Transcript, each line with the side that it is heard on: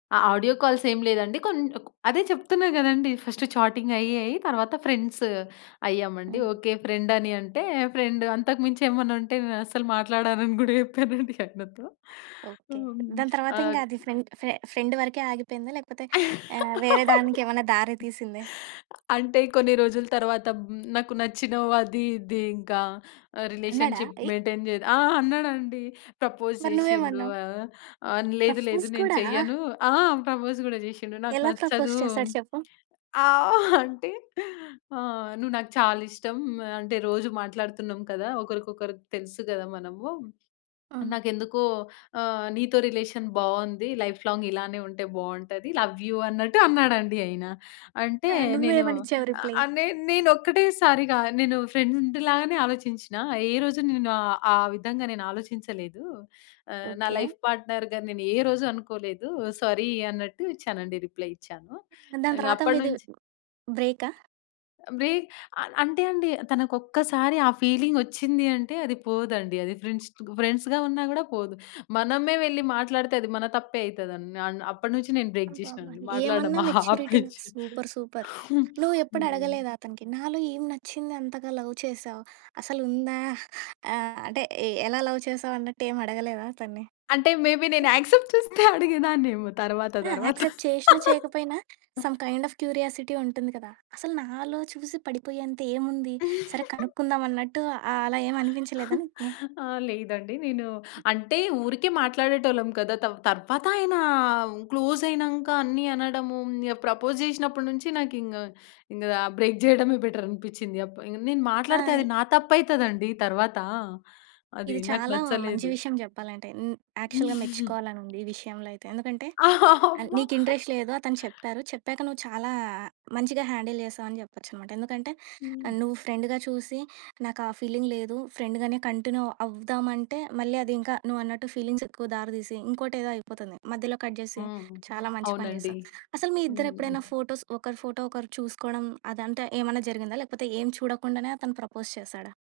left: ఆ! ఆడియో కాల్సేమి లేదండి. కొన్నింటకు అదే చెప్తున్నా గదండీ, ఫస్టు చాటింగయ్యి, అయ్యి, తరవాత ఫ్రెండ్స్ అయ్యామండి.
right: హ్మ్.
left: ఓకే. ఫ్రెండని అంటే, ఫ్రెండు. అంతకు మించేమన్నుంటే, నేనస్సలు మాట్లాడనని గూడా చెప్పానండి. ఆయనతో
right: ఓకే.
left: హ్మ్.
right: దాని తర్వాత
left: ఆది
right: ఇంగాది ఫ్రెండ్ ఫె ఫ్రెండ్ వరకే ఆగిపోయిందా? లేకపోతే యాహ్, వేరే దానికేమన్నా దారి తీసిందే?
left: అంటే, కొన్ని రోజుల తర్వాత, హ్మ్, నాకు నచ్చినవు, అదీ, ఇదీ, ఇంకా ఆహ్,
right: అన్నాడా?
left: రిలేషన్షిప్
right: ఎయ్!
left: మెయింటైన్ చేద్ ఆ! అన్నాడండి. ప్రపోజ్
right: మరి
left: జేషిండు.
right: నువ్వేమన్నావు?
left: ఆహ్, ఆ! లేదు లేదు,
right: ప్రఫ్ఫోస్
left: నేను
right: కూడా.
left: చెయ్యను. ఆ! ప్రపోజ్ గూడా జేషిండు. నాకు
right: ఎలా ప్రపోజ్
left: నచ్చదూ.
right: చేసాడు చెప్పు?
left: ఆ! అంటే, ఆహ్, నువ్వు నాకు చాలిష్టం. ఆహ్, అంటే రోజు మాట్లాడుతున్నాం కదా! ఒకరికొకరికి తెలుసు గదా, మనము.
right: ఆ!
left: నాకెందుకో ఆహ్, నీతో రిలేషన్ బావుంది. లైఫ్ లాంగ్ ఇలానే ఉంటే, బావుంటది లవ్ యూ అన్నట్టు, అన్నాడండి ఆయన. అంటే,
right: ఆ!
left: నేను
right: నువ్వేమనిచ్చావు రిప్లయ్?
left: ఆహ్, నేన్ నేనొక్కటే సారిగా, నేను ఫ్రెండు లాగనే ఆలోచించినా, ఏ రోజు నేను ఆ ఆ విధంగా నేను ఆలోచించలేదు. ఆహ్, నా
right: ఓకే.
left: లైఫ్ పార్ట్‌నర్‌గా నేనే రోజు అనుకోలేదు సారీ. అన్నట్టు ఇచ్చానండి, రిప్లయ్ ఇచ్చాను.
right: దాని తర్వాత
left: ఇంగప్పటి
right: మీది
left: నుంచి
right: బ్రేకా?
left: బ్రే అల అంటే అండి, తనకొక్కసారి ఆ ఫీలింగొచ్చింది అంటే, అది పోదండి. అది ఫ్రెండ్స్‌ తుగు ఫ్రెండ్స్‌‌గా ఉన్నా గూడా పోదు. మనమే వెళ్లి మాట్లాడితే, అది మన తప్పే అయితదండి. అన్ అప్పడినుంచి, నేను బ్రేక్
right: అబ్బా!
left: జేషినా
right: అబ్బా!
left: అండి. మాట్లాడడం
right: ఏమన్నా మెచ్యూరిటీన!
left: ఆపేచ్చి
right: సూపర్ సూపర్. నువ్వెప్పుడు
left: హ్మ్.
right: అడగలేదా అతనికి? నాలో ఏమి నచ్చింది అంతగా లవ్ చేసావు? అసలుందా? ఆహ్, అంటే, ఎ ఎలా లవ్ చేసావన్నట్టు, ఏమడగలేదా అతన్ని?
left: అంటే, మేబి నేను యాక్సెప్ట్ చేస్తే అడిగేదాన్నేమో! తరవాత,
right: ఆ!
left: తరవాత.
right: యాక్సె‌ప్ట్ చేషినా, చేయకపోయినా, సమ్ కైండ్ ఆఫ్ క్యూరియాసిటీ ఉంటుంది కదా! అసలు, నాలో చూసి పడిపోయేంత, ఏముంది? సరే కనుక్కుందాం అన్నట్టు, ఆహ్, అలా ఏమనిపించలేదా నీకి?
left: ఆ! లేదండి నేనూ అంటే, ఊరికే మాట్లాడేటోళ్ళం కదా! తవ్ తర్వాతాయనా, క్లోజయినంక అన్నీ అనడమూ, ఇంగ ప్రపోజ్ జేషినప్పటి నుంచి నాకింగ, ఇంగ ఆహ్, బ్రేక్ జేయడమే బెటరనిపిచ్చింది. అప్ ఇంగ నేను
right: ఆ!
left: మాట్లాడితే,
right: ఇ
left: అది నా తప్పయితదండి తర్వాతా. అది
right: ఇది
left: నాకు
right: చాలా మంచి
left: నచ్చలేదు.
right: విషయం జెప్పాలంటే. హ్మ్. యాక్చుల్‌గా మెచ్చుకోవాలనుంది, ఈ విషయంలో అయితే. ఎందుకంటే, ఆహ్,
left: అమ్మ!
right: నీకింట్రెస్ట్ లేదు అతను చెప్పారు, చెప్పాక నువ్వు చాలా, మంచిగా హ్యాండిల్ జేసావని చెప్పొచ్చనమాట. ఎందుకంటే ఆహ్, నువ్వు ఫ్రెండుగా చూసి, నాకా ఫీలింగ్ లేదు, ఫ్రెండు గానే కంటిన్యూ అవ్వుదామంటే, మళ్ళీ అదింకా నువ్వన్నట్టు ఫీలింగ్సెక్కువ దారి తీసి, ఇంకోటేదో అయిపోతుంది. మధ్యలో కట్ జేసి,
left: హ్మ్.
right: చాలా మంచి పని
left: అవునండి.
right: చేశావు. అసలు మీ ఇద్దరెప్పుడైనా
left: హ్మ్.
right: ఫోటోస్ ఒకరి ఫోటో, ఒకరు చూసుకోడం అదంతా ఏమన్నా జరిగిందా? లేకపోతే, ఏం చూడకుండానే అతను ప్రపోజ్ చేశాడా?